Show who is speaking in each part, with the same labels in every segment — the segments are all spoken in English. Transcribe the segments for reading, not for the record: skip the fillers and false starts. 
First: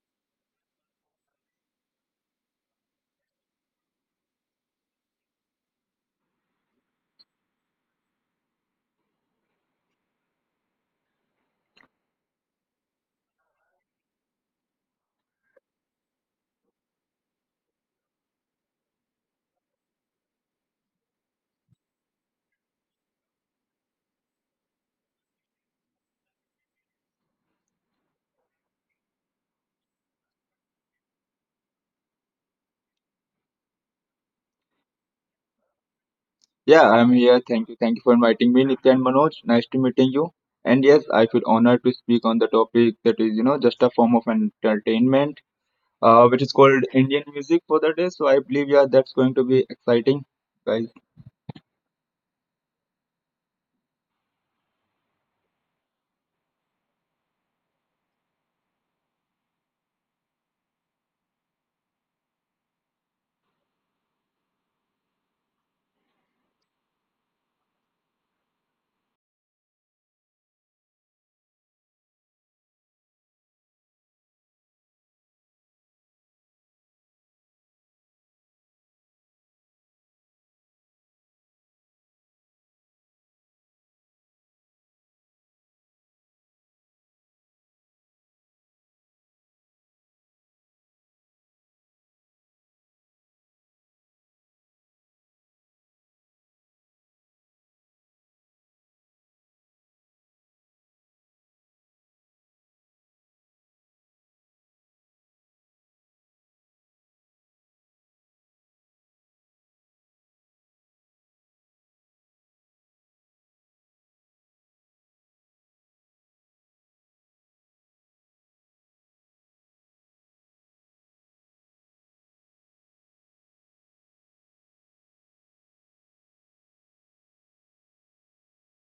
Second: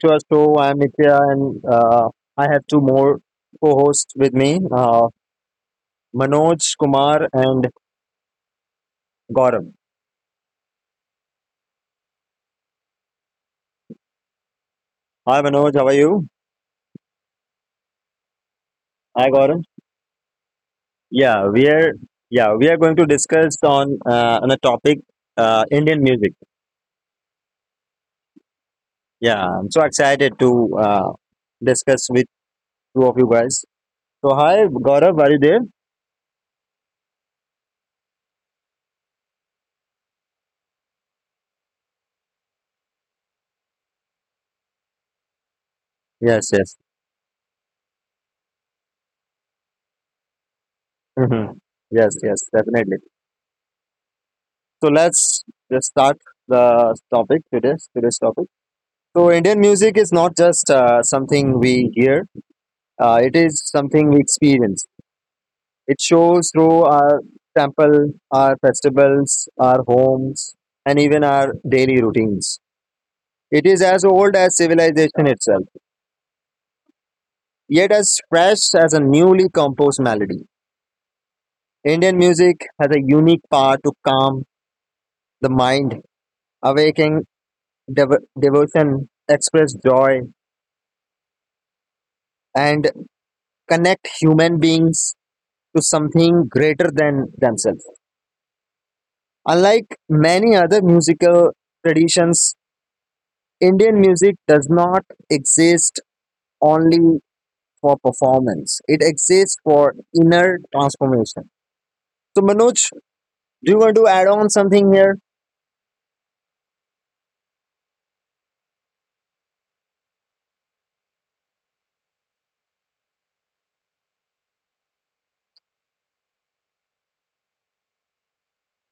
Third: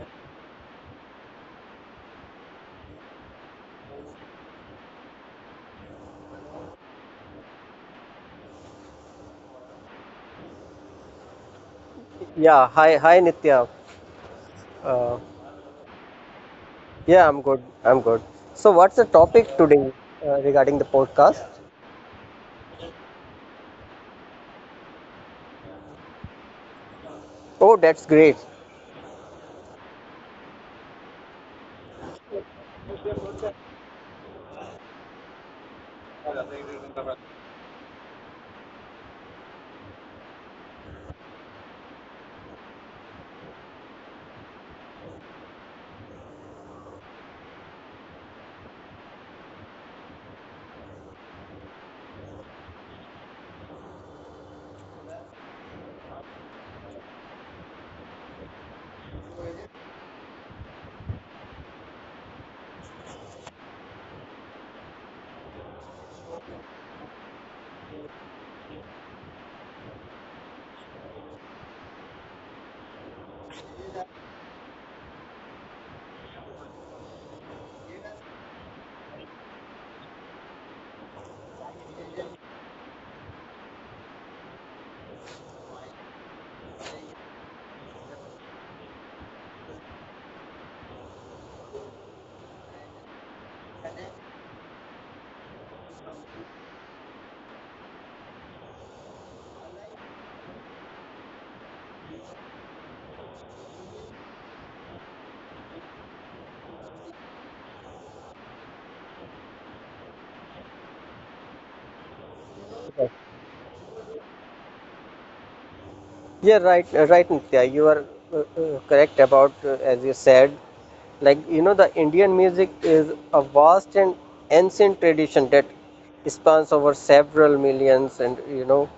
Speaker 1: to our show. I'm Nitya and I have two more co-hosts with me, Manoj Kumar and Gaurav.
Speaker 2: Yeah, hi Nitya. Uh,
Speaker 1: Hi Manoj, how are you?
Speaker 2: yeah, I'm good. I'm good. So, what's the
Speaker 1: Hi Gaurav.
Speaker 2: topic today regarding the
Speaker 1: Yeah,
Speaker 2: podcast?
Speaker 1: we are going to discuss on on a topic, Indian music.
Speaker 2: Oh, that's great.
Speaker 1: Yeah, I'm so excited to discuss with two of you guys. So hi Gaurav, are you there?
Speaker 3: Yeah, I'm here. Thank you. Thank you for inviting me, Nitya and Manoj. Nice to meeting you. And yes, I feel honored to speak on the topic that is, you know, just a form of entertainment, which
Speaker 1: Yes,
Speaker 3: is
Speaker 1: yes.
Speaker 3: called Indian music for the day. So I believe, yeah, that's going to be exciting, guys.
Speaker 1: Mhm. Yes, yes, definitely. So let's just start the topic, today's topic. So Indian music is not just something we hear; it is something we experience. It shows through our temple, our festivals, our homes, and even our daily routines. It is as old as civilization itself, yet as fresh as a newly composed melody. Indian music has a unique power to calm the mind, awaken devotion, express joy, and connect human beings to something greater than themselves. Unlike many other musical traditions, Indian music does not exist only for performance, it exists for inner transformation. So, Manoj, do you want to add on something here?
Speaker 2: Yeah, right, Nitya. You are correct about as you said. Like you know, the Indian music is a vast and ancient tradition that spans over several millions, and you know,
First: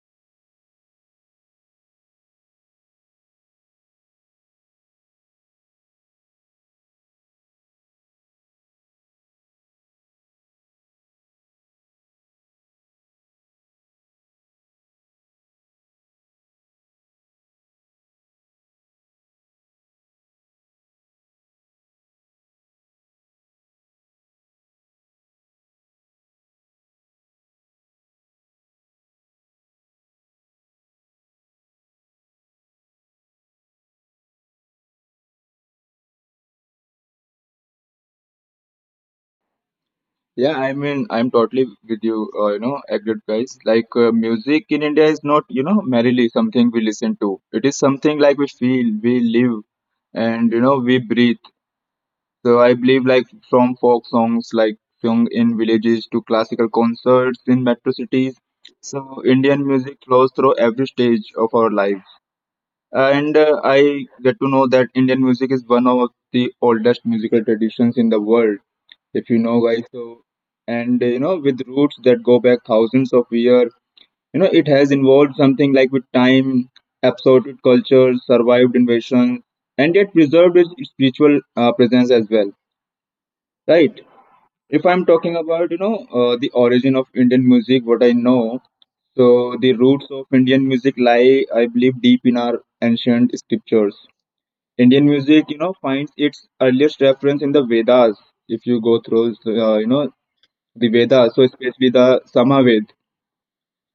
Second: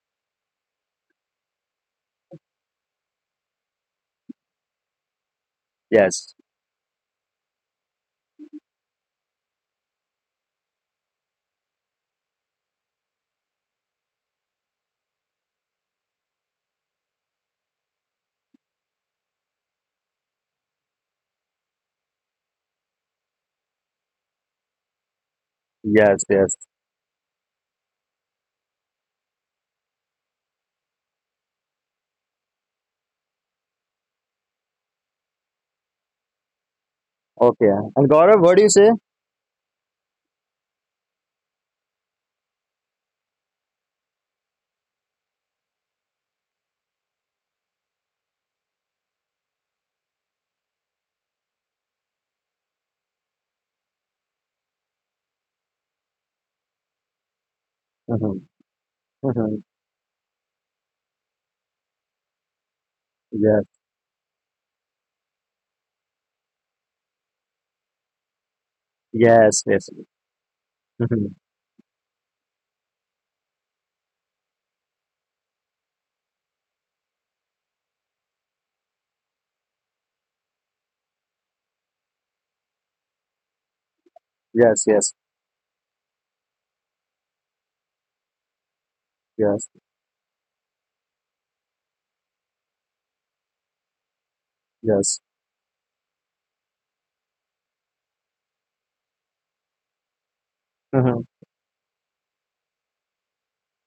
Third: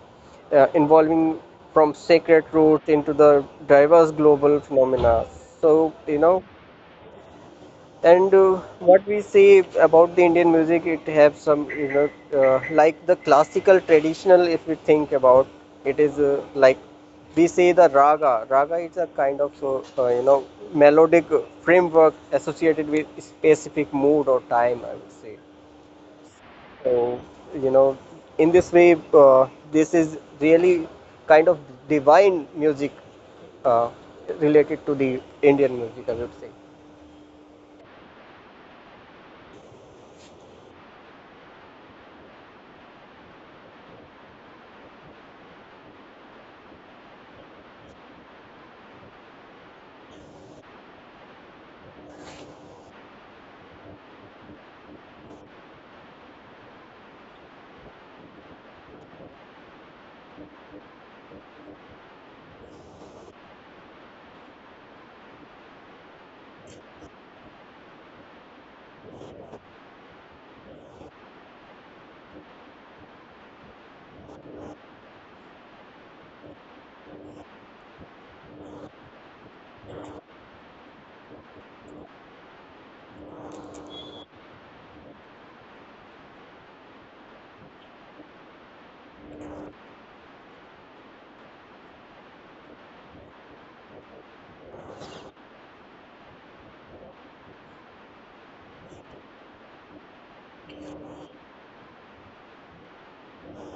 Speaker 2: involving from sacred roots into the diverse global phenomena. So you
Speaker 1: Yes,
Speaker 2: know. And What we say about the Indian music, it have some, you know, like the classical traditional, if we think about, it is like we say the raga. Raga is a kind of, you know, melodic framework associated with specific mood or time, I would say.
Speaker 1: yes, yes.
Speaker 2: So, you know, in this way, this is really kind of divine music uh, related to the Indian music, I would say.
Speaker 1: Okay. And Gaurav, what do you say?
Speaker 3: Yeah, I mean, I'm totally with you. You know, agreed, guys. Like, music in India is not, you know, merely something we listen to. It is something like we feel, we live, and you know, we breathe. So I believe like from folk songs like sung in villages to classical concerts in metro cities.
Speaker 1: Hmm.
Speaker 3: So
Speaker 1: Hmm.
Speaker 3: Indian music flows through every stage of our life. And
Speaker 1: Yes,
Speaker 3: I get to know that Indian music is one of the oldest musical traditions in the world, if you know
Speaker 1: yes,
Speaker 3: guys.
Speaker 1: yes.
Speaker 3: So and you
Speaker 1: Hmm.
Speaker 3: know, with roots that go back thousands of years, you know it has involved something like with time, absorbed cultures, survived invasion, and yet preserved its spiritual presence as well, right? If
Speaker 1: Yes,
Speaker 3: I'm
Speaker 1: yes,
Speaker 3: talking about, you know, the origin of Indian music, what I know. So the
Speaker 1: yes,
Speaker 3: roots of Indian music lie, I believe, deep in our ancient scriptures. Indian
Speaker 1: yes.
Speaker 3: music, you know, finds its earliest reference in the Vedas. If you go through, you know, the
Speaker 1: Hmm.
Speaker 3: Vedas, so especially the Samaved.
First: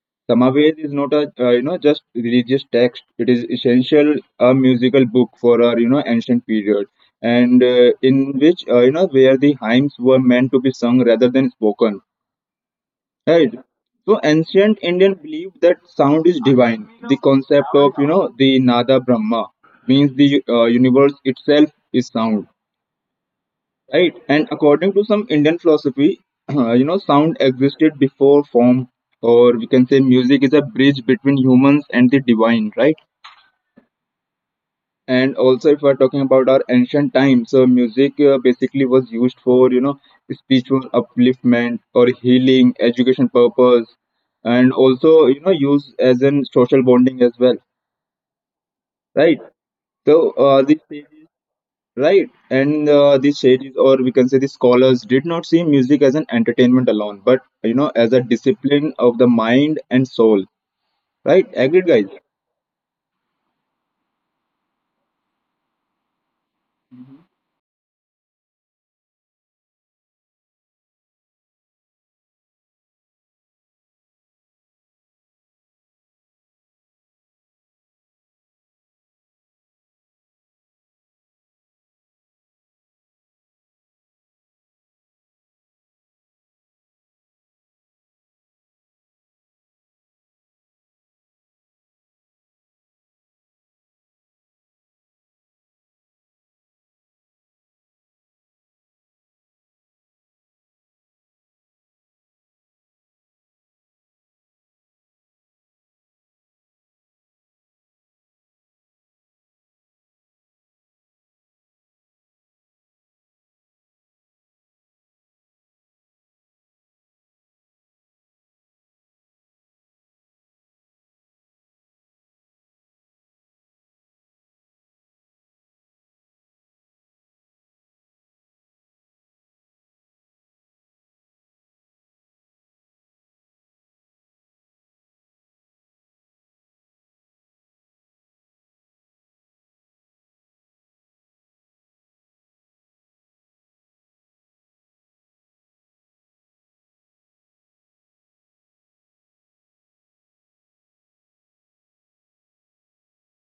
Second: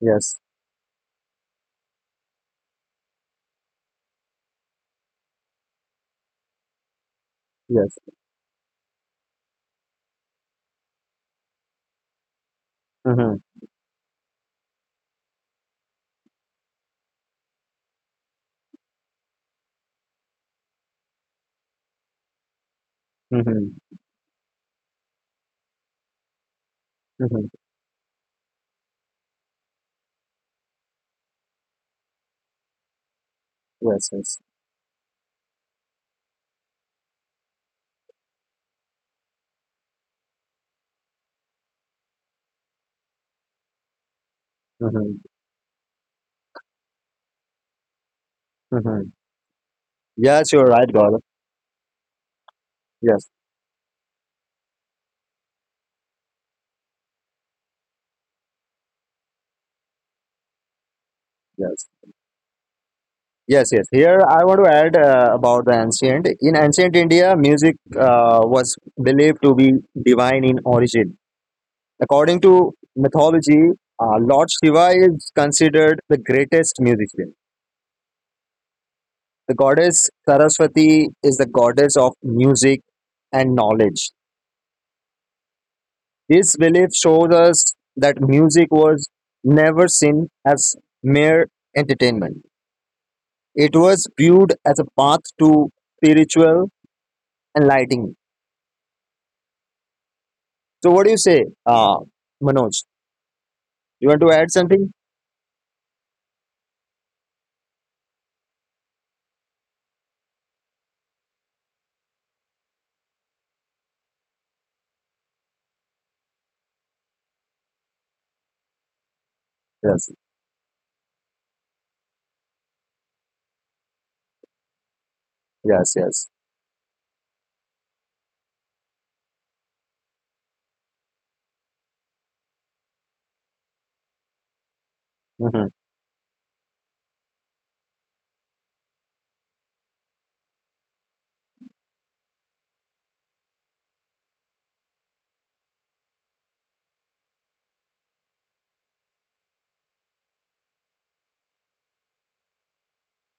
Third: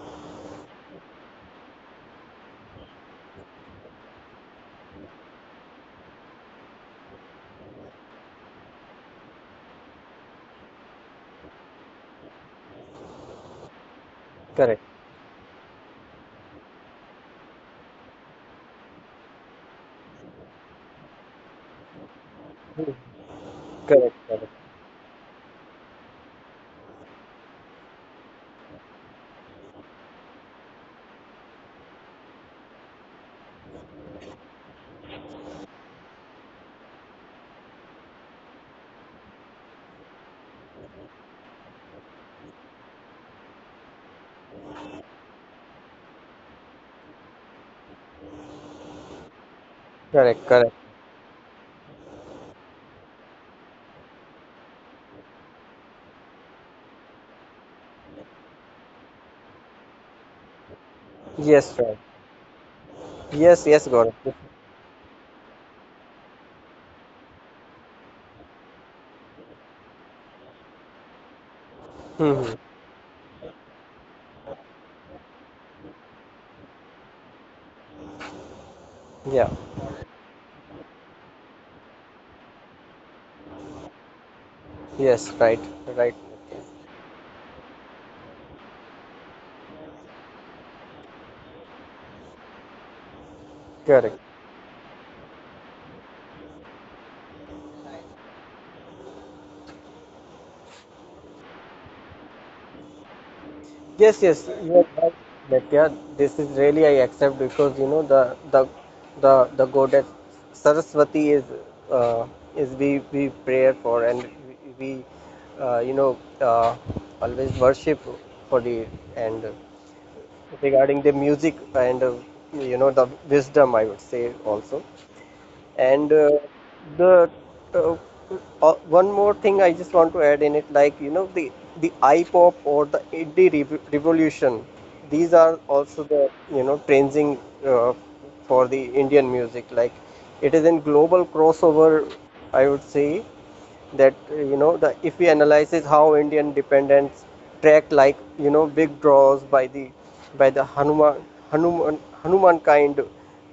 Speaker 1: Yes,
Speaker 3: Samaved is not a, you know, just religious text. It is essential a musical book for our, you know, ancient period. and uh,
Speaker 1: yes.
Speaker 3: in which uh, you know, where the hymns were meant to be sung rather than spoken.
Speaker 1: Hmm.
Speaker 3: Right. So ancient
Speaker 2: Correct.
Speaker 3: Indian believed that sound is divine. The concept of, you know, the nada brahma means the, universe itself is sound,
Speaker 1: Hmm.
Speaker 3: right?
Speaker 2: Correct.
Speaker 3: And
Speaker 2: Correct.
Speaker 3: according to some Indian philosophy, you know, sound
Speaker 1: Hmm.
Speaker 3: existed before form, or we can say music is a bridge between humans and the divine, right?
Speaker 1: Yes, yes.
Speaker 3: And also if we're talking about our ancient times, so music basically was used for, you know, spiritual upliftment or healing education purpose, and
Speaker 1: Hmm.
Speaker 3: also, you know, used as an social bonding as well,
Speaker 1: Hmm.
Speaker 3: right? So
Speaker 2: Correct,
Speaker 1: Yes, you're
Speaker 2: correct.
Speaker 3: these
Speaker 1: right, Gaurav.
Speaker 3: sages, right, and
Speaker 1: Yes.
Speaker 3: these sages, or we can say the scholars, did not see music as an entertainment alone, but, you know, as a discipline of the mind and soul. Right?
Speaker 1: Yes.
Speaker 3: Agreed,
Speaker 2: Yes,
Speaker 3: guys.
Speaker 2: right.
Speaker 1: Yes,
Speaker 2: Yes,
Speaker 1: yes.
Speaker 2: yes,
Speaker 1: Here
Speaker 2: Gaurav.
Speaker 1: I want to add about the ancient. In ancient India, music was believed to be divine in origin. According
Speaker 2: Hmm,
Speaker 1: to
Speaker 2: hmm.
Speaker 1: mythology, Lord Shiva is considered the greatest musician. The
Speaker 2: Yeah.
Speaker 1: goddess Saraswati is the goddess of music and knowledge.
Speaker 2: Yes, right, right.
Speaker 1: This belief shows us that music was never seen as mere entertainment. It was
Speaker 2: Correct.
Speaker 1: viewed as a path to spiritual enlightenment. So what do you say, Manoj? You want to
Speaker 2: Yes,
Speaker 1: add
Speaker 2: yes. You
Speaker 1: something?
Speaker 2: are right, Nitya. This is really I accept because you know the the goddess Saraswati uh, is we pray for and we, uh, you know uh, always worship for the and
Speaker 1: Yes,
Speaker 2: regarding the music and you know the wisdom I would say also.
Speaker 1: yes,
Speaker 2: And
Speaker 1: yes.
Speaker 2: the uh, one more thing I just want to add in it, like you know the iPop or the indie revolution, these are
Speaker 1: Mm-hmm,
Speaker 2: also the you know trending uh, for the Indian music. Like it is in global crossover, I would say, that you know the if we analyzes how Indian dependents track like you know big draws by the Hanuman Hanuman kind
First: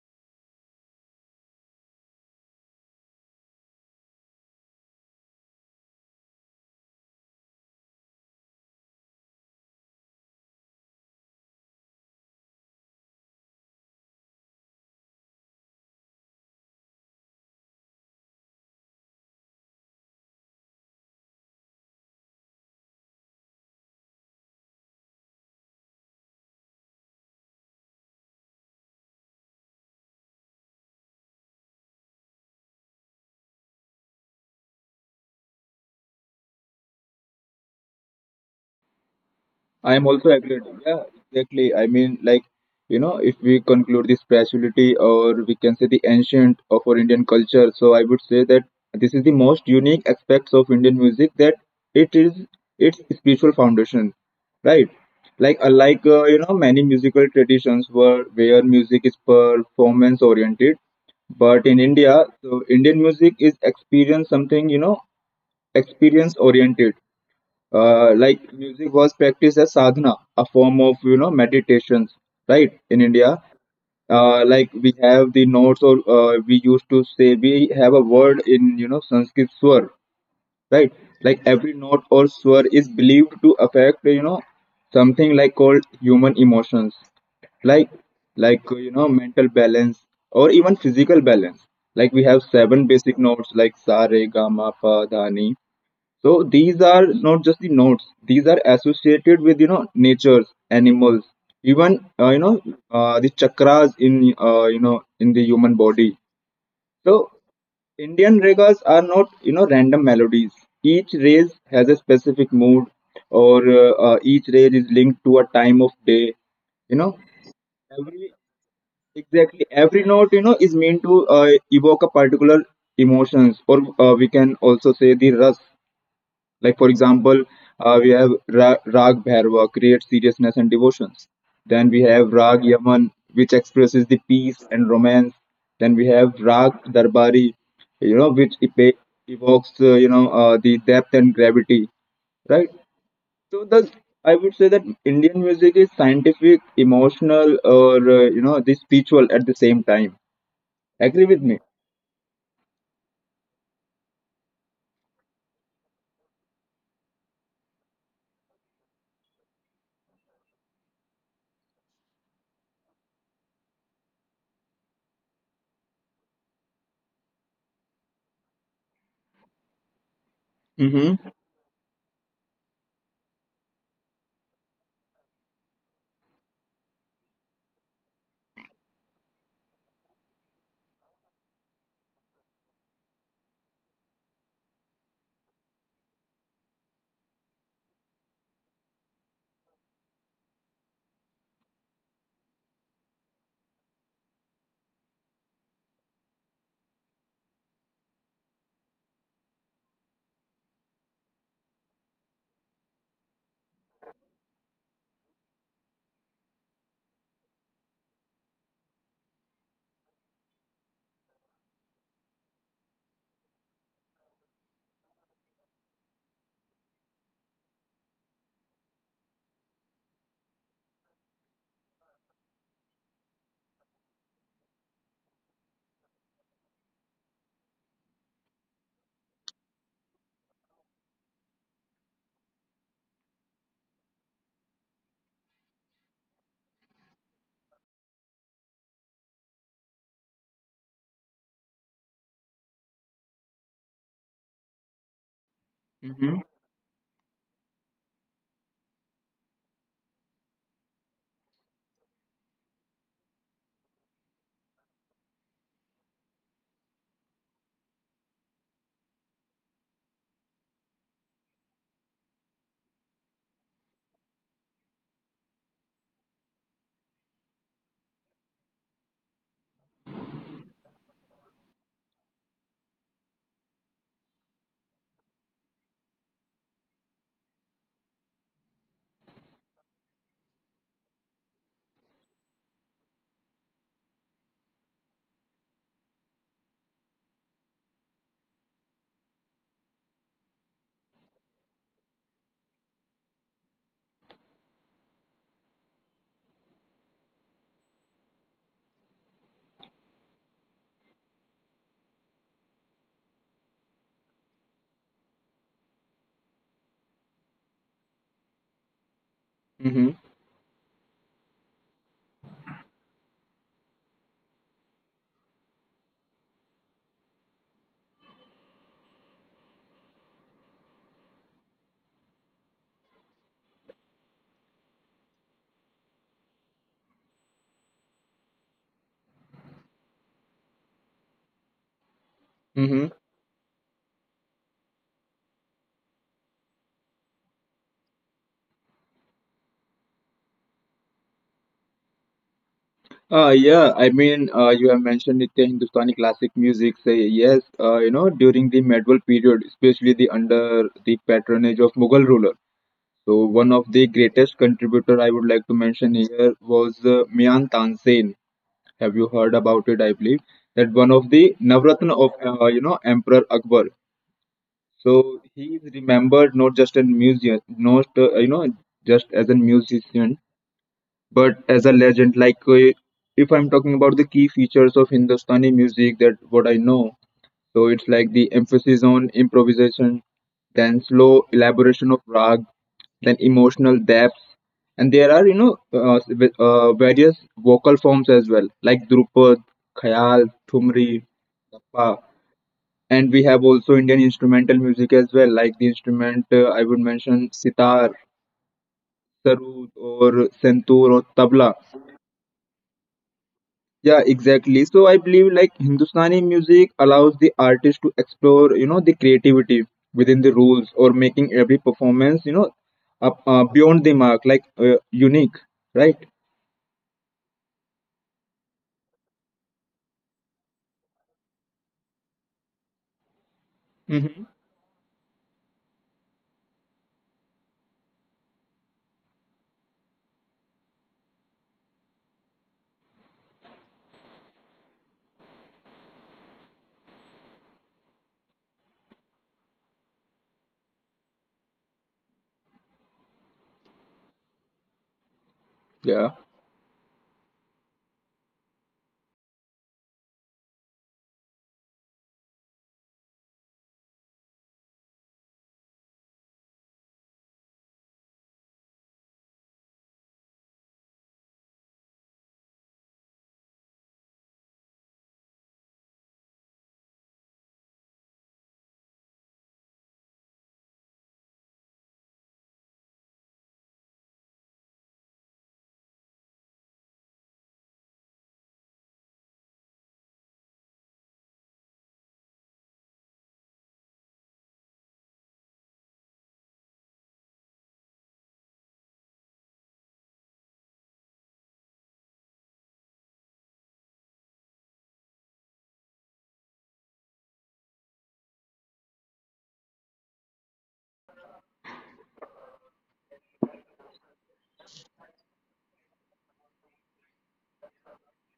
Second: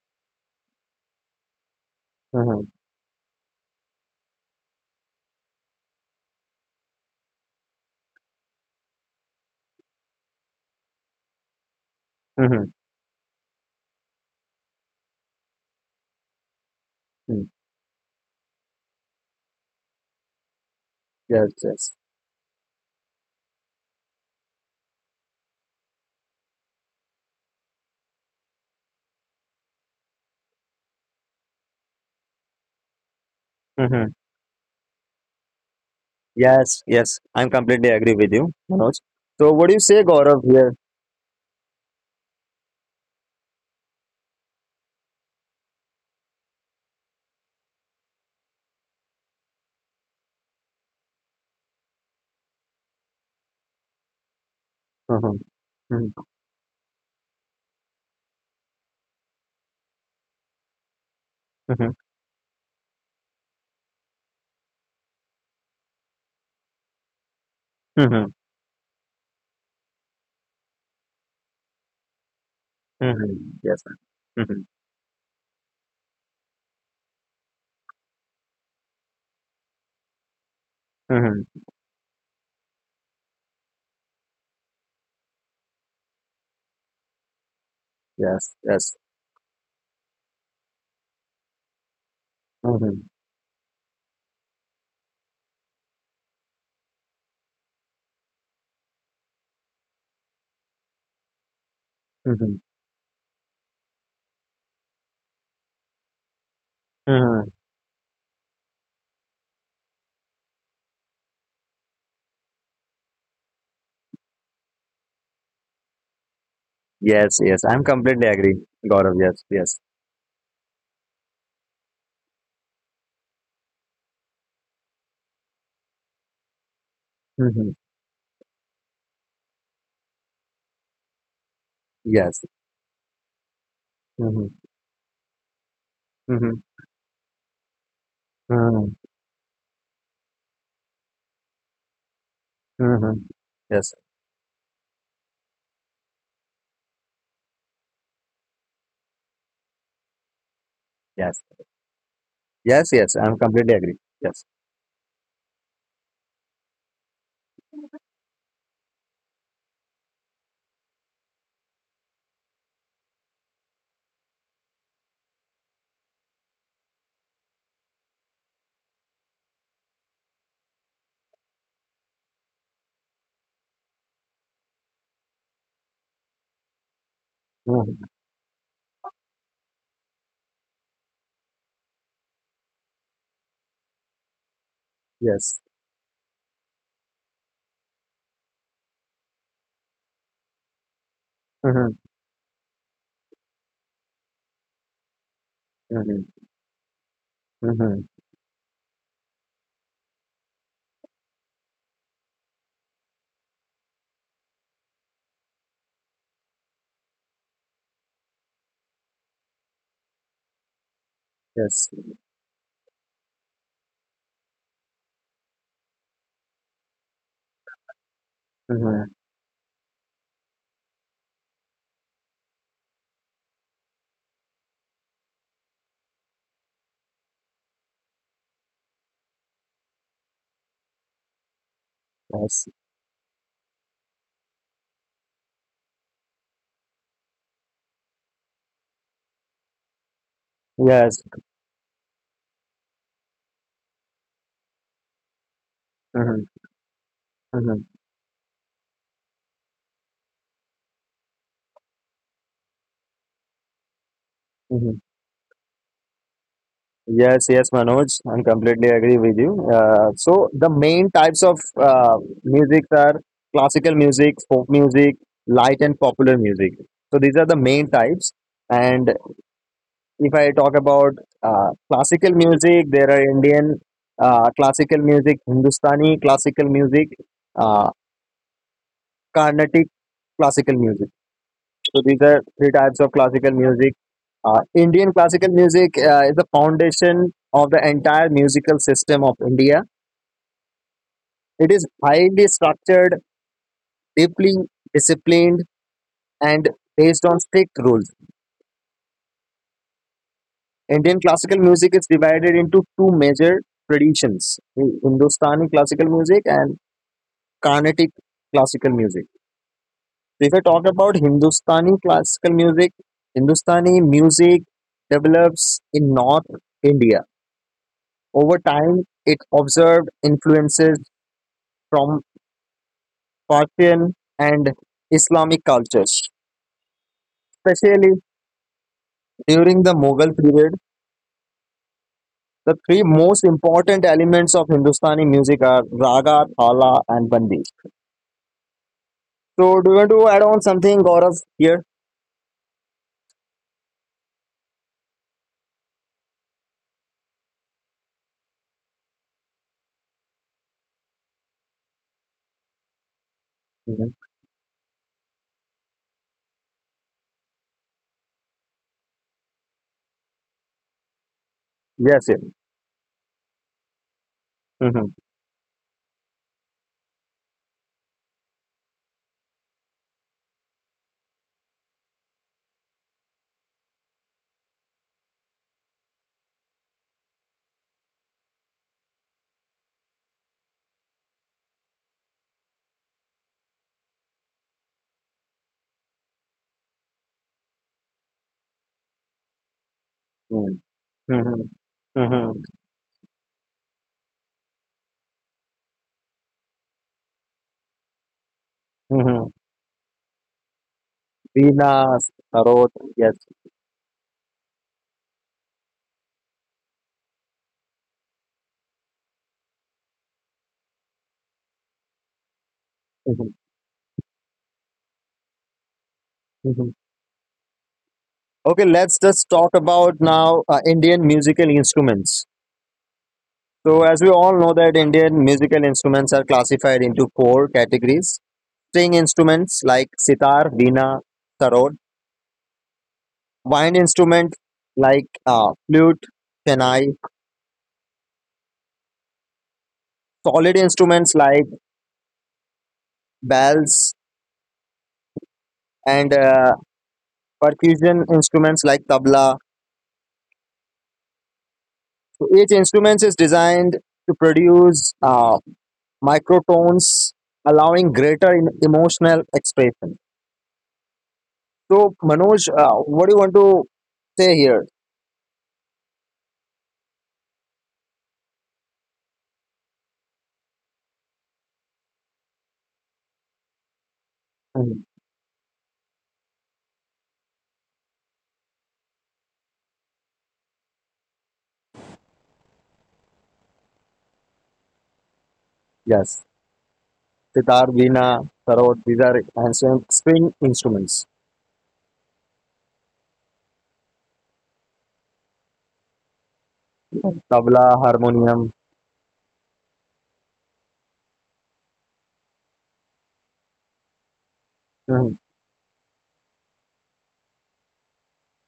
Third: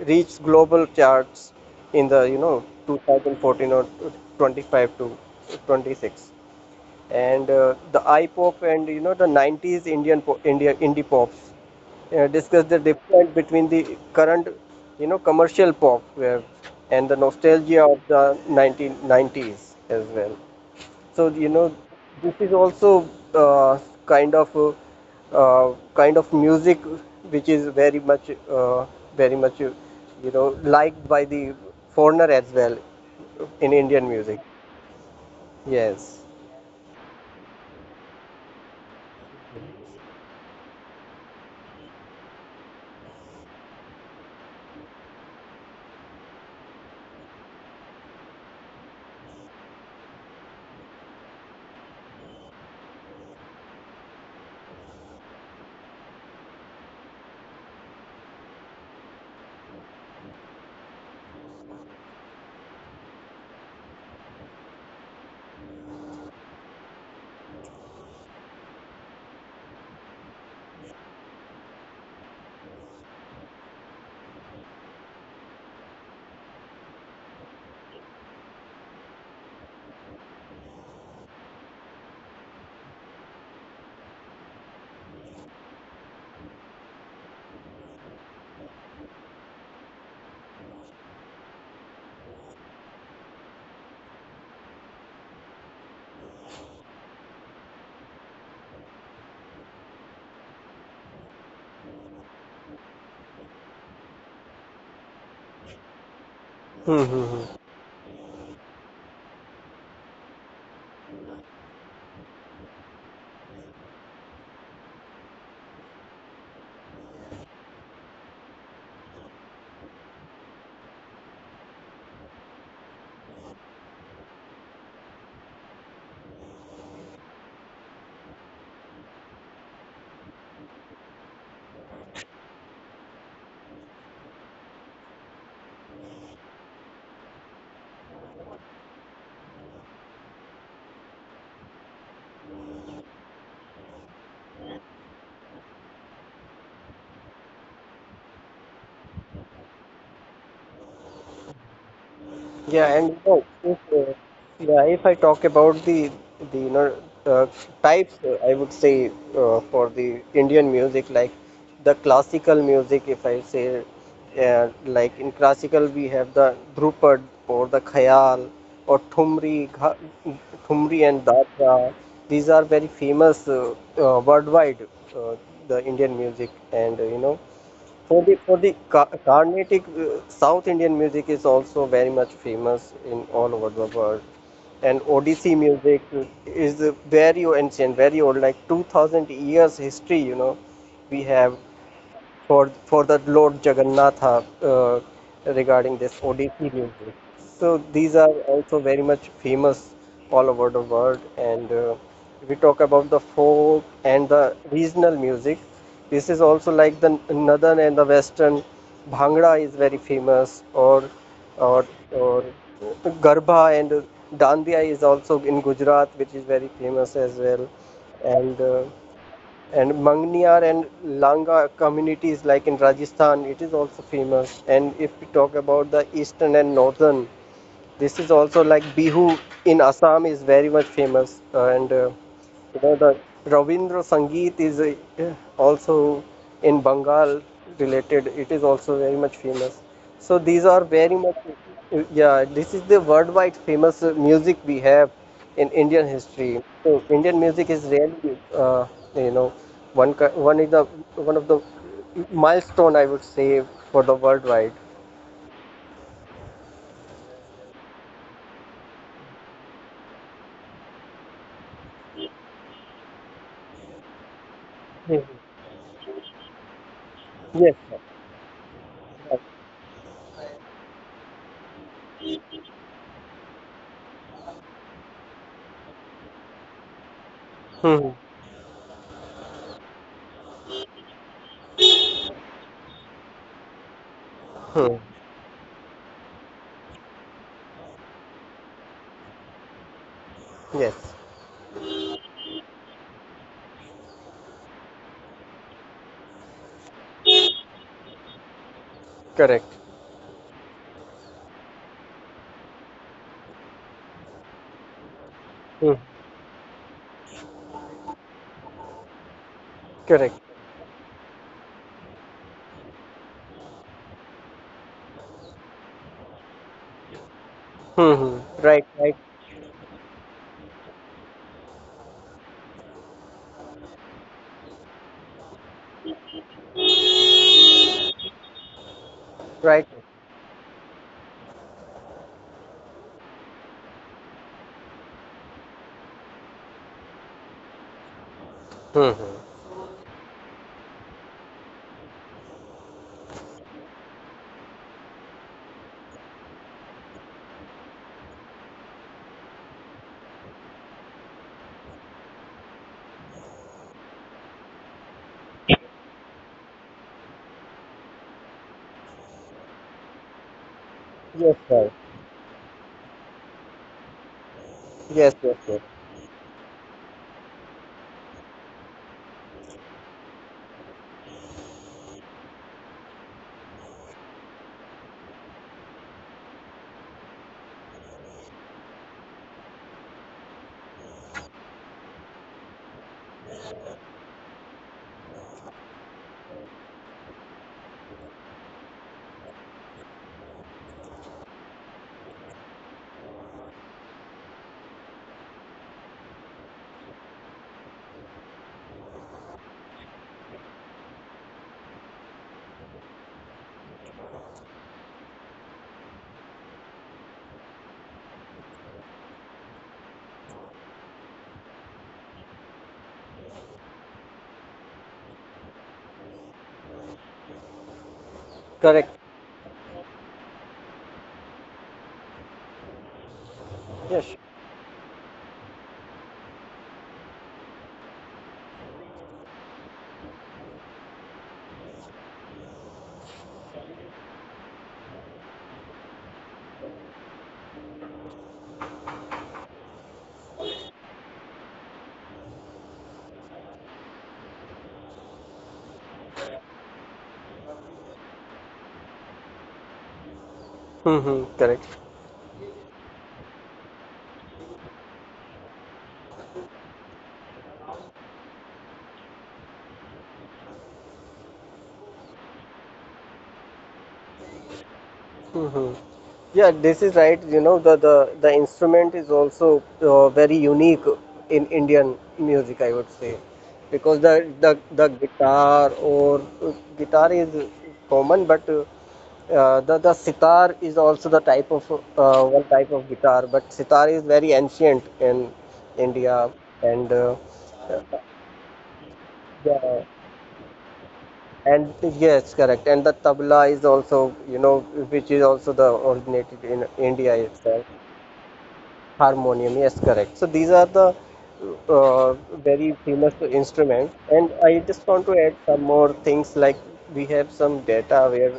Speaker 2: reached global charts in the you
Speaker 1: mm-hmm,
Speaker 2: know 2014 or 25 to 26 and the I pop and you know the 90s Indian india indie pops
Speaker 1: mm-hmm.
Speaker 2: discuss the difference between the current you know commercial pop where, and the
Speaker 1: Mm.
Speaker 2: nostalgia of the 1990s as well, so
Speaker 1: Yes,
Speaker 2: you know
Speaker 1: yes.
Speaker 2: this is also uh, kind of uh, kind of music which is very much you know liked by the foreigner as well in Indian
Speaker 1: Mm-hmm.
Speaker 2: music. Yes.
Speaker 1: Yes, yes. I'm completely agree with you, Manoj. So what do you
Speaker 3: I am
Speaker 1: say,
Speaker 3: also
Speaker 1: Gaurav?
Speaker 3: agreed.
Speaker 1: Here.
Speaker 3: Yeah, exactly. I mean, like, you know, if we conclude this spirituality, or we can say the ancient of our Indian culture, so I would say that this is the most unique aspects of Indian music that it is its spiritual foundation, right?
Speaker 1: Mm-hmm,
Speaker 3: Like, unlike,
Speaker 1: mm-hmm,
Speaker 3: you know, many musical traditions were where music is performance oriented, but in
Speaker 1: mm-hmm,
Speaker 3: India, so Indian music is experience something, you know, experience oriented. uh,
Speaker 1: mm-hmm.
Speaker 3: like music was practiced as sadhana, a form of, you know, meditations, right? In
Speaker 1: Mm-hmm.
Speaker 3: India,
Speaker 1: Yes. Mm-hmm,
Speaker 3: like we have the notes, or we used to say we have a word in, you know, Sanskrit swar, right? Like
Speaker 1: mm-hmm.
Speaker 3: every note or swar is believed to affect, you know, something like called human emotions, like
Speaker 1: Yes,
Speaker 3: you
Speaker 1: yes.
Speaker 3: know, mental balance or even physical balance. Like we have seven
Speaker 1: Mm-hmm,
Speaker 3: basic notes like sa re ga ma pa dha ni. So these are not just the notes; these are associated with, you know, natures, animals, even you
Speaker 1: mm-hmm,
Speaker 3: know, the chakras in, you know, in the human body.
Speaker 2: Hmm,
Speaker 3: So
Speaker 2: hmm,
Speaker 1: mm-hmm.
Speaker 2: hmm.
Speaker 3: Indian ragas are not, you know, random melodies. Each raise has a specific mood, or each raise is linked to a time of day. You know
Speaker 1: Yes, yes. I'm completely
Speaker 3: every
Speaker 1: agree, Gaurav. Yes,
Speaker 3: exactly
Speaker 1: yes.
Speaker 3: every note, you know, is meant to evoke a particular emotions, or we can also say the rus. Like for example,
Speaker 1: Mm-hmm.
Speaker 3: Rag Bhairava, creates seriousness and devotions. Then we have
Speaker 1: Yes.
Speaker 3: Rag Yaman, which expresses the
Speaker 1: Mm-hmm,
Speaker 3: peace and romance. Then we have
Speaker 1: mm-hmm,
Speaker 3: Rag Darbari, you know,
Speaker 1: mm-hmm.
Speaker 3: evokes, you know, the depth and gravity, right?
Speaker 1: Mm-hmm.
Speaker 3: So
Speaker 1: Yes,
Speaker 3: thus, I would say that Indian music is scientific, emotional, or you know, the spiritual at the same time. Agree
Speaker 1: yes.
Speaker 3: with me?
Speaker 1: Yes,
Speaker 2: Yeah,
Speaker 1: yes,
Speaker 2: and you
Speaker 1: I'm
Speaker 2: know,
Speaker 1: completely agree.
Speaker 2: if, uh,
Speaker 1: Yes.
Speaker 2: yeah, if I talk about the you know uh, types, I would say for the Indian music, like the classical music, if I say like in classical we have the Dhrupad or the Khayal or Thumri
Speaker 3: Mm-hmm.
Speaker 2: and Datra. These are very famous, worldwide, uh, the Indian music, and you know.
Speaker 1: Mhm.
Speaker 2: For the Carnatic South Indian music is also very much famous in all over the world, and
Speaker 1: Yes.
Speaker 2: Odissi music is a very ancient, very old, like 2,000 years history. You know, we have
Speaker 1: Mm-hmm.
Speaker 2: for the Lord Jagannatha, regarding
Speaker 1: Mm-hmm.
Speaker 2: this Odissi music. So
Speaker 1: Hmm.
Speaker 2: these are also very much famous all over the world. And If we talk about the folk and the regional music, this is also like the northern and the western. Bhangra is very famous,
Speaker 1: Yes.
Speaker 2: or or Garba and Dandiya is also in Gujarat, which is very famous as well. And uh,
Speaker 1: Mm-hmm.
Speaker 2: and Mangniyar and Langa communities like in Rajasthan, it is also famous. And if we talk about the eastern and northern, this is also like Bihu in Assam is very much famous. And
Speaker 1: Yes.
Speaker 2: you know, the Ravindra Sangeet is a, also in Bengal related. It is also very much famous. So these are
Speaker 1: Yes.
Speaker 2: very much, yeah, this is the worldwide famous music we have in Indian
Speaker 1: Mm-hmm.
Speaker 3: Mm-hmm.
Speaker 2: history. So Indian
Speaker 1: Mm-hmm.
Speaker 2: music is really, you know, one ki- one is the one of the milestone I would say for the worldwide.
Speaker 1: Hmm. Yes, yes, Manoj, I'm completely agree with you. So the main types of music are classical music, folk music,
Speaker 2: Mhm.
Speaker 1: light and popular music. So these are the
Speaker 2: Yes,
Speaker 1: main
Speaker 2: sir.
Speaker 1: types. And
Speaker 2: Right.
Speaker 1: if I talk about classical music, there are Indian classical music, Hindustani classical music, uh.
Speaker 2: Mhm.
Speaker 1: Carnatic classical music. So these are three types of classical music.
Speaker 2: Hmm.
Speaker 1: Indian classical music is the foundation of the entire musical system of India.
Speaker 2: Yes.
Speaker 1: It is highly structured, deeply disciplined, and based on strict rules.
Speaker 2: Correct.
Speaker 1: Indian classical music is divided into two major traditions: Hindustani classical
Speaker 2: Hmm.
Speaker 1: music and Carnatic classical music.
Speaker 3: Mm-hmm.
Speaker 1: If I
Speaker 2: Correct.
Speaker 1: talk about Hindustani classical music, Hindustani music develops in North India.
Speaker 2: Hmm,
Speaker 1: Over
Speaker 2: hmm.
Speaker 1: time,
Speaker 2: Right.
Speaker 1: it
Speaker 2: Right.
Speaker 1: observed influences from Persian and Islamic cultures. Especially during the
Speaker 2: Right.
Speaker 1: Mughal period, the three
Speaker 3: Mm-hmm.
Speaker 1: most important elements of Hindustani music are raga, thala, and bandi.
Speaker 2: Hmm, hmm.
Speaker 1: So, do you want to add on something, Gaurav, here?
Speaker 3: Yeah, I mean, you have mentioned it, the Hindustani classic music. Say yes, you know, during the medieval period, especially the under the patronage of Mughal ruler. So one of the
Speaker 1: Mhm.
Speaker 3: greatest contributor I would like to mention here was Mian Tansen. Have you heard about it? I believe that one of the
Speaker 2: Yes, sir.
Speaker 3: Navratna
Speaker 1: Yes,
Speaker 3: of
Speaker 1: yes.
Speaker 3: you know, Emperor Akbar.
Speaker 1: Hmm.
Speaker 3: So
Speaker 2: Yes, yes,
Speaker 3: he
Speaker 2: yes.
Speaker 3: is remembered not just in museum, not you know, just as a musician, but as a legend like if I'm talking about the key features of Hindustani music, that what I know. So it's like the emphasis on improvisation, then slow elaboration of rag, then emotional depth, and there are, you know, various vocal forms as well, like drupad, khayal, thumri,
Speaker 1: Hmm.
Speaker 3: tappa.
Speaker 1: Hmm.
Speaker 3: And we have also Indian instrumental music as well, like the instrument, I would mention sitar,
Speaker 1: Hmm.
Speaker 3: sarod, or santoor, or tabla.
Speaker 1: Veena, Sarod, yes.
Speaker 3: Yeah, exactly. So I believe like Hindustani music allows the artist to explore, you know, the creativity within the rules, or making every performance, you know, up,
Speaker 1: Mhm,
Speaker 3: beyond the mark, like unique, right?
Speaker 1: mhm. Okay, let's
Speaker 2: Correct.
Speaker 1: just talk about now Indian musical instruments. So, as we
Speaker 3: Hmm.
Speaker 2: Yes.
Speaker 1: all know that Indian musical instruments are classified into four categories: string instruments like sitar, veena, sarod; wind instrument like flute, chennai; solid instruments like bells, and percussion instruments like tabla.
Speaker 2: Mm-hmm. Correct.
Speaker 1: So, each instrument is designed to produce microtones, allowing greater emotional expression. So, Manoj, what do you want to say here?
Speaker 2: Mm-hmm. Yeah, this is right. You know, the instrument is also very unique in Indian music, I would say, because the the
Speaker 1: Mhm.
Speaker 2: the guitar is common, but the sitar is also the type of one type of guitar, but sitar is very ancient in
Speaker 1: Yes,
Speaker 2: India and.
Speaker 1: sitar, veena, sarod, these are ancient
Speaker 2: Yeah,
Speaker 1: string instruments.
Speaker 2: and yes, correct. And the tabla is also, you know, which is also the originated in India
Speaker 1: Tabla,
Speaker 2: itself.
Speaker 1: harmonium.
Speaker 2: Harmonium, yes, correct. So these are the uh, very famous instruments. And I just want
Speaker 1: Mhm,
Speaker 2: to add some more things like we have some data where,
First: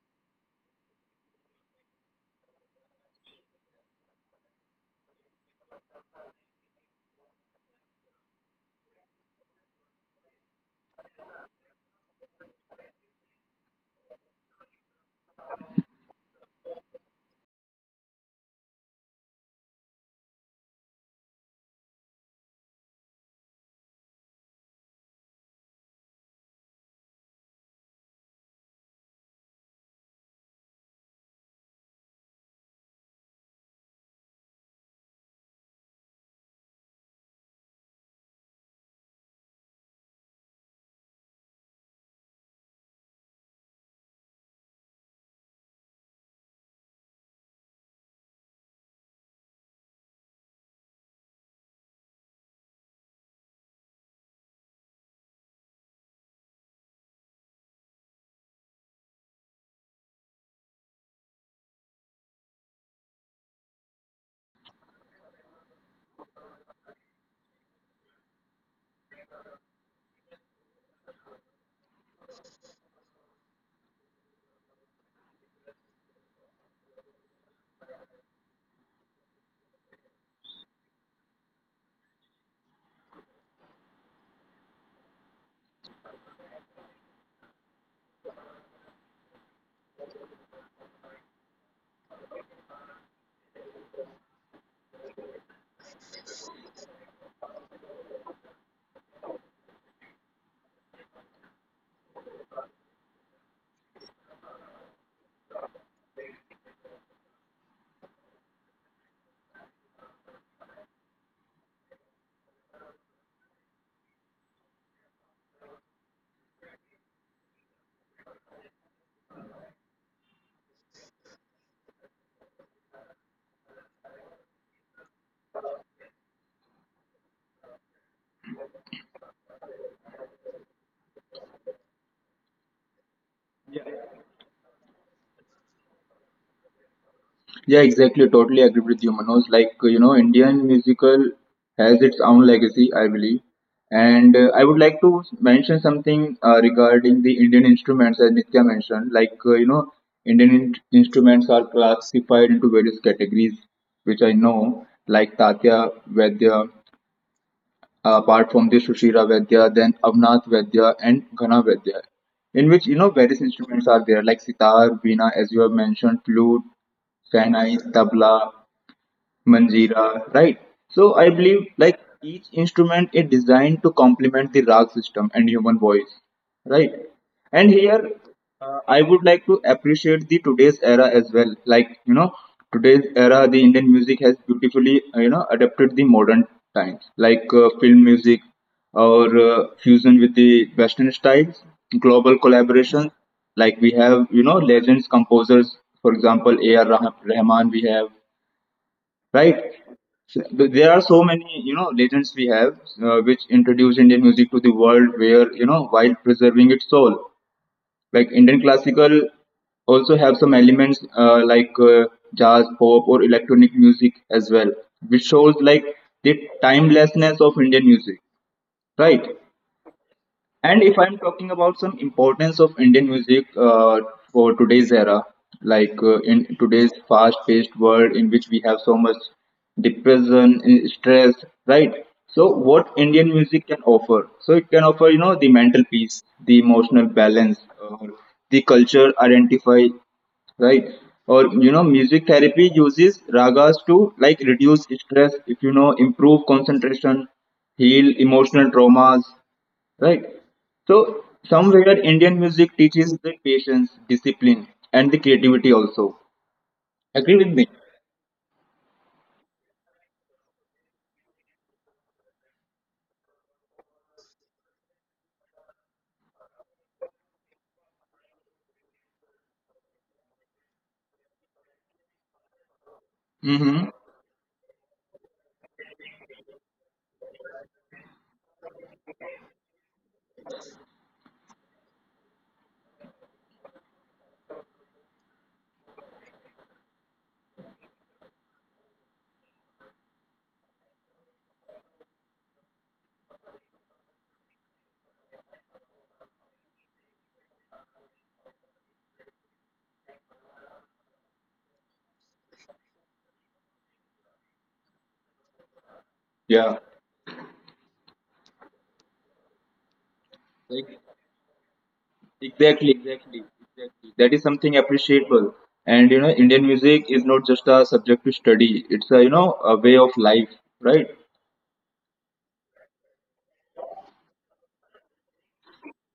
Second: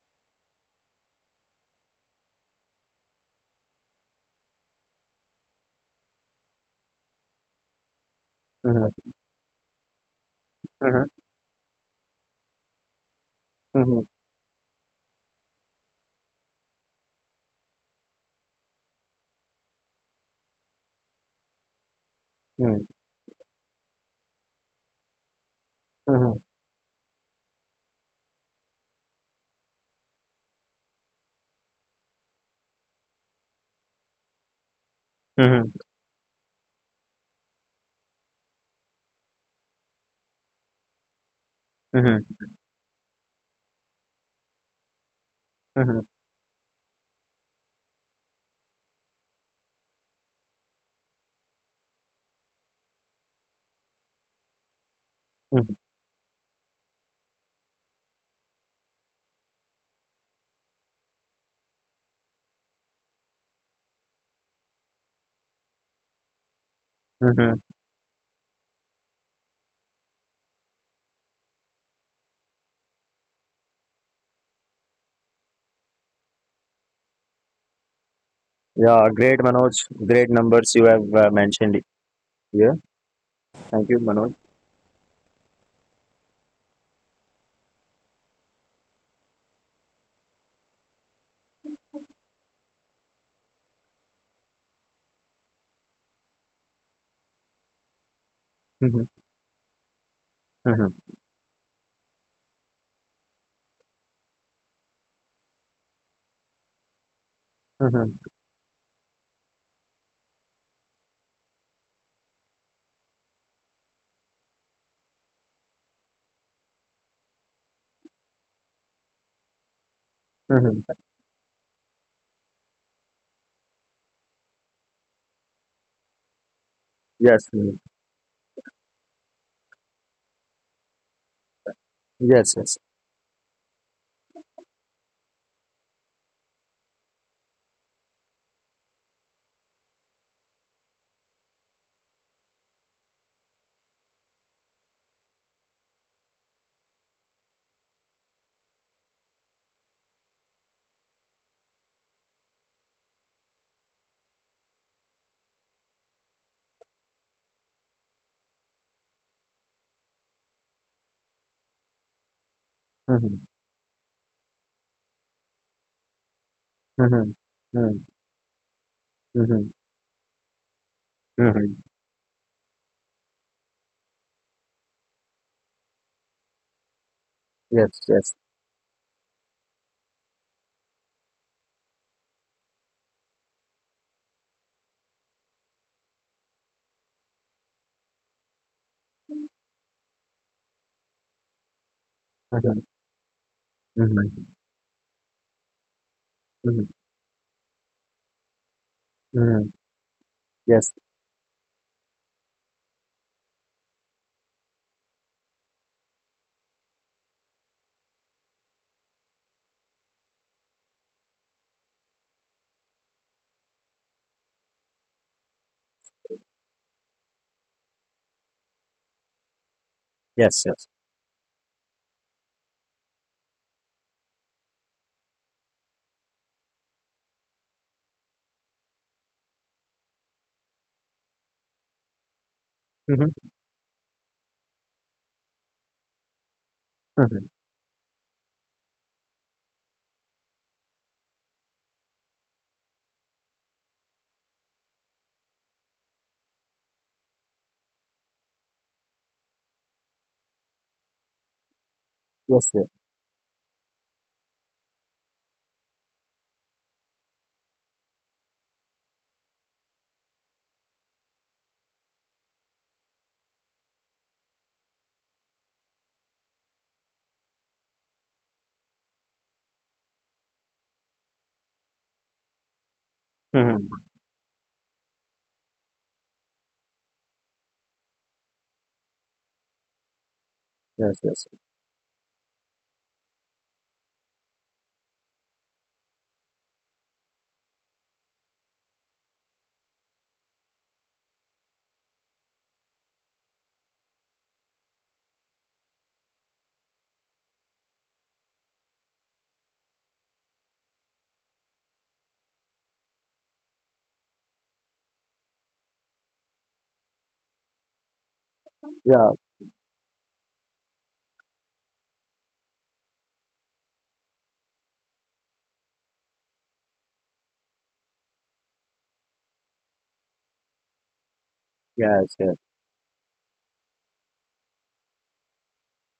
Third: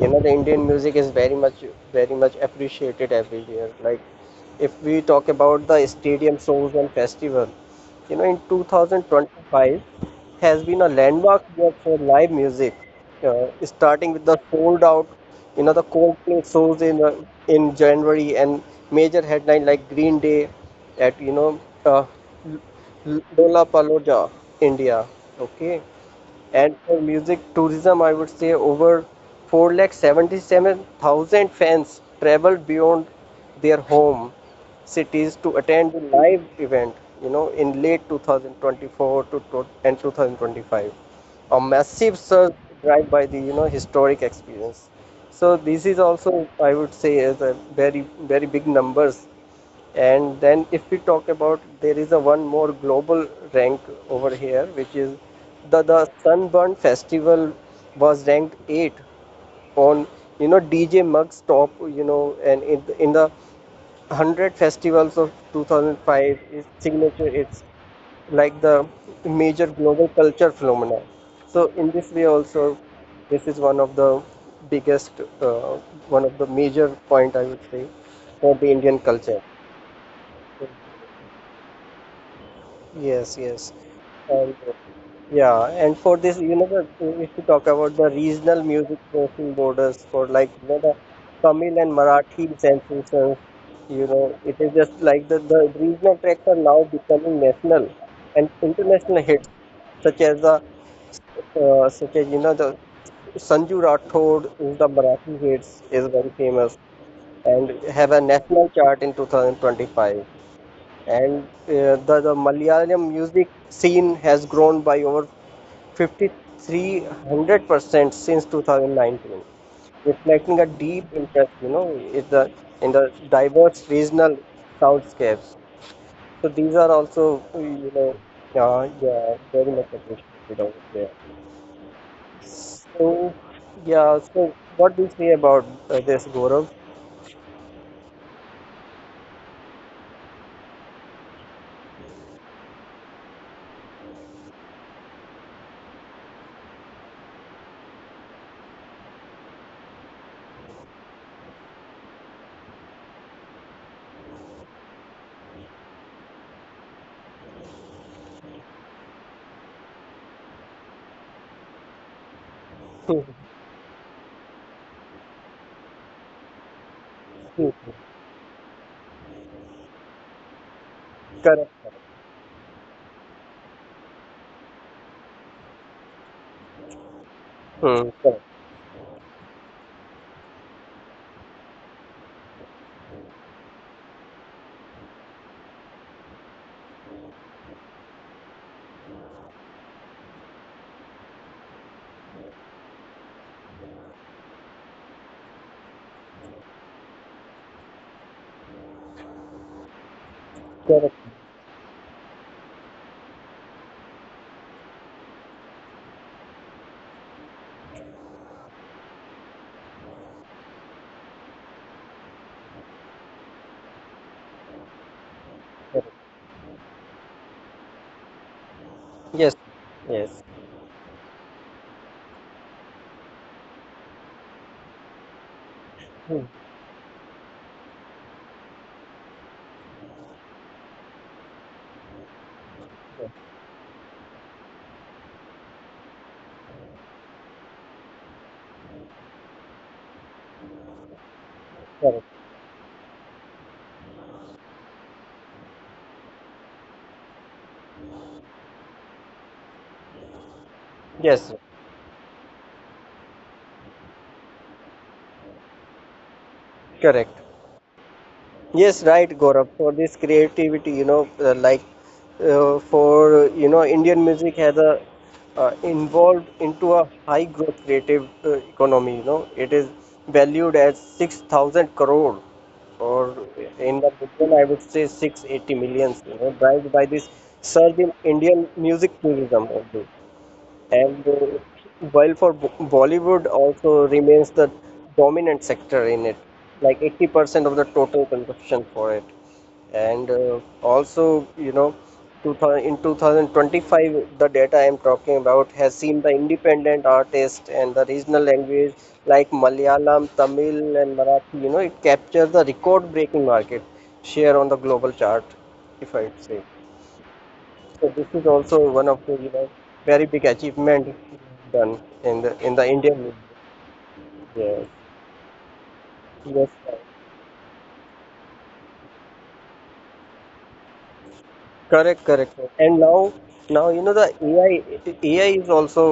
Speaker 2: you know, the Indian music is very much, very much appreciated everywhere. Like if we talk about the stadium shows and festival, you know, in
Speaker 1: mhm,
Speaker 2: 2025 has been a
Speaker 1: mhm,
Speaker 2: landmark year for live music,
Speaker 1: mhm,
Speaker 2: starting with the sold out, you know, the Coldplay shows in January and major headline like Green Day at you know L- Lollapalooza, India. Okay,
Speaker 1: mhm,
Speaker 2: and for music tourism, I would say over 4 lakh 77 thousand fans travel beyond their home cities to
Speaker 1: mhm,
Speaker 2: attend the live event, you know, in late 2024 to and 2025. A
Speaker 1: mhm,
Speaker 2: massive
Speaker 1: mhm,
Speaker 2: surge driven by the, you know, historic experience. So this
Speaker 1: mhm,
Speaker 2: is also, I would say, is a very, very big numbers. And then if we talk about, there is a one more global rank over here, which is
Speaker 1: mhm,
Speaker 2: the Sunburn Festival was ranked eight on you know DJ Mug's top you know and in the 100 festivals of 2005 is signature.
Speaker 1: mhm.
Speaker 2: It's like the major global culture phenomena. So in this way also, this is one of the biggest, uh, one of the major point I would say for the Indian
Speaker 1: Yeah, great
Speaker 2: culture.
Speaker 1: Manoj. Great numbers you have mentioned here.
Speaker 2: Yes, yes.
Speaker 1: Thank you, Manoj.
Speaker 2: And Yeah, and for this, you know, the, if you talk about the regional music crossing borders for like, you know, the Tamil and Marathi sensations, you know, it is just like the regional tracks are now becoming national and
Speaker 1: Mhm,
Speaker 2: international hits, such as the,
Speaker 1: mhm,
Speaker 2: such as, you know, the Sanju Rathod in the Marathi hits is very famous and
Speaker 1: mhm,
Speaker 2: have a national chart in 2025 and the Malayalam music scene has grown by over 5300% since 2019, reflecting a
Speaker 1: mhm.
Speaker 2: deep interest, you know, in the diverse regional soundscapes. So these are
Speaker 1: Yes,
Speaker 2: also,
Speaker 1: mhm.
Speaker 2: you know, yeah, yeah, very much appreciated over there.
Speaker 1: Yes, yes.
Speaker 2: So, yeah, so what do you say about this, Gaurav?
Speaker 3: Yeah, exactly. Totally agree with you, Manoj. Like, you know, Indian musical has its own legacy, I believe. And I would like to mention something regarding the Indian instruments, as Nitya mentioned. Like, you know, instruments are classified into various categories, which I know, like Tatya Vaidya, apart from the Shushira Vaidya, then Avnath Vaidya, and Ghana Vaidya, in which, you know,
Speaker 1: Mhm,
Speaker 3: various instruments are there, like sitar, veena, as you have mentioned, flute,
Speaker 1: mhm.
Speaker 3: Chennai,
Speaker 2: Hmm,
Speaker 1: Mhm.
Speaker 3: tabla.
Speaker 1: Mm-hmm.
Speaker 3: Manjira, right? So I believe
Speaker 1: Mm-hmm.
Speaker 3: like each instrument is designed to complement the rag system and human voice, right? And
Speaker 2: hmm, hmm. Correct,
Speaker 1: Yes,
Speaker 3: here
Speaker 2: hmm,
Speaker 1: yes.
Speaker 2: correct,
Speaker 3: I would like to appreciate the today's era as well. Like, you know, today's era, the Indian music has beautifully you know, adapted the modern times, like film music, or fusion with the Western styles, global
Speaker 1: Mm-hmm.
Speaker 3: collaborations. Like we have,
Speaker 1: Mm-hmm.
Speaker 3: you know, legends composers, for example,
Speaker 1: Mm-hmm.
Speaker 3: Rahman. We have, right?
Speaker 1: Mm-hmm.
Speaker 3: So,
Speaker 1: Yes,
Speaker 3: there are
Speaker 2: correct,
Speaker 3: so many, you know, legends we have, which introduce Indian music to the world, where, you know, while preserving its soul, like Indian classical, also have some elements like jazz, pop, or electronic music as well, which shows like
Speaker 2: correct.
Speaker 3: the timelessness of Indian music, right?
Speaker 2: Yes, yes.
Speaker 1: yes, yes.
Speaker 3: And if I'm talking about some importance of Indian music for today's era, like
Speaker 2: Hmm,
Speaker 3: in
Speaker 2: hmm,
Speaker 3: today's fast-paced world, in which we have so much depression, and stress, right? So what Indian
Speaker 1: Mm-hmm.
Speaker 3: music can offer? So it can offer, you know, the mental peace, the emotional
Speaker 1: Mm-hmm.
Speaker 3: balance, the culture identify, right? Or you know, music
Speaker 2: correct.
Speaker 3: therapy uses ragas to like reduce stress, if you know, improve concentration, heal emotional traumas, right? So
Speaker 2: Yes,
Speaker 3: somewhere Indian
Speaker 1: Yes,
Speaker 3: music
Speaker 1: yes.
Speaker 3: teaches the patience, discipline, and the creativity also. Agree with
Speaker 2: correct.
Speaker 3: me?
Speaker 2: Yes, right, Gaurav. For this creativity, you know, like for you know, Indian music has a involved into a high growth creative economy. You know, it is valued as 6,000 crore, or
Speaker 3: Mm-hmm.
Speaker 1: Mm-hmm.
Speaker 2: in the million, I would say 680 millions. You know, driven by this surge in Indian music tourism only.
Speaker 1: Yes,
Speaker 2: And
Speaker 1: yes.
Speaker 2: While for Bollywood also remains the dominant sector in it, like 80% of the total consumption for it. And Also, you know, 2000, in 2025, the data I'm talking about has seen the independent artist and the regional language like Malayalam, Tamil, and Marathi, you know, it captures the record-breaking market share on the global chart, if I'd say.
Speaker 3: Yeah.
Speaker 2: So this is also one
Speaker 1: Yeah,
Speaker 2: of the you know very big
Speaker 3: Like,
Speaker 2: achievement done in the in
Speaker 3: exactly,
Speaker 2: the Indian
Speaker 3: exactly,
Speaker 2: Navy.
Speaker 3: exactly. That is something
Speaker 2: Yes,
Speaker 3: appreciable. And you know, Indian
Speaker 2: yes, sir.
Speaker 3: music is not just a subject to study; it's a you know a way of life, right?
Speaker 2: Correct,
Speaker 1: yes, yes.
Speaker 2: correct, sir. And now you know the AI AI is also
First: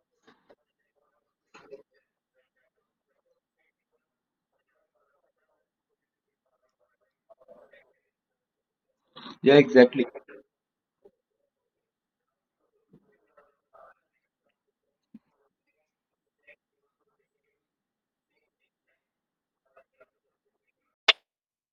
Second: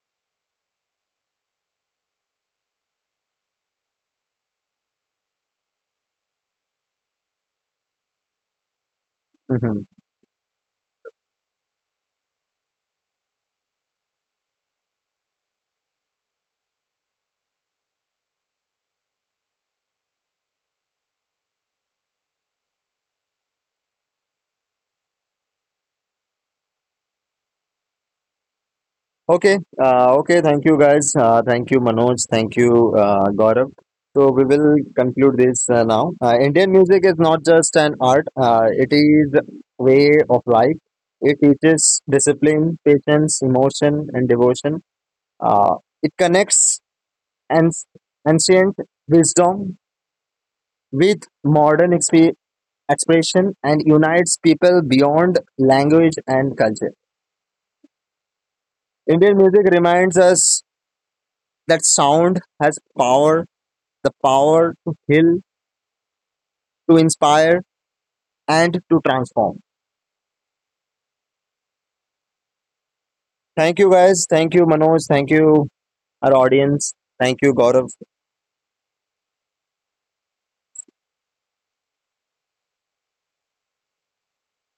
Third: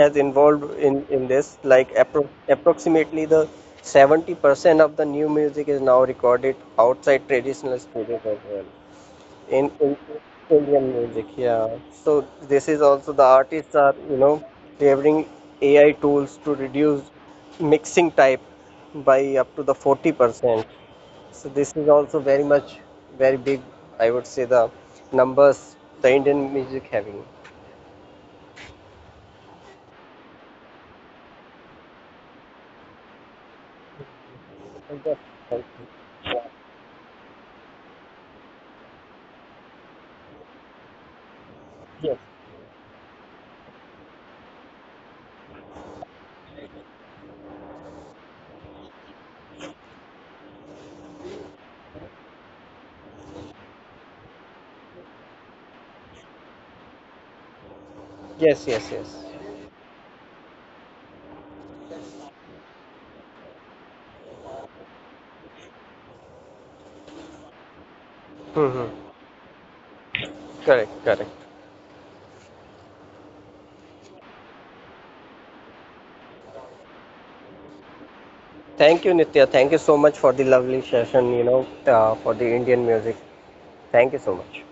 Speaker 2: has involved in this like approximately the 70% of the new music is now recorded outside traditional studios as well
Speaker 3: Yeah,
Speaker 2: in,
Speaker 1: Mm-hmm.
Speaker 2: in
Speaker 3: exactly.
Speaker 2: Indian music. Yeah. So this is also the artists are you know favoring AI tools to reduce mixing type by up to the 40%. So this is also very much very big. I would say the numbers the Indian music having.
Speaker 1: Okay, okay. Thank you, guys. Thank you, Manoj. Thank you, Gaurav. So we will
Speaker 2: Okay.
Speaker 1: conclude this now. Indian music is not just an art; it is way of life. It teaches
Speaker 2: Yes.
Speaker 1: discipline, patience, emotion, and devotion. Uh, it connects and ancient wisdom with modern expression and unites people beyond language and culture.
Speaker 2: Yes. Yes. Yes.
Speaker 1: Indian music reminds us that sound has power, the power to heal, to inspire, and
Speaker 2: Mm-hmm.
Speaker 1: to transform.
Speaker 2: Correct, correct.
Speaker 1: Thank you, guys. Thank you, Manoj. Thank you, our audience. Thank you, Gaurav.
Speaker 2: Thank you, Nitya. Thank you so much for the lovely session, you know, for the Indian music. Thank you so much.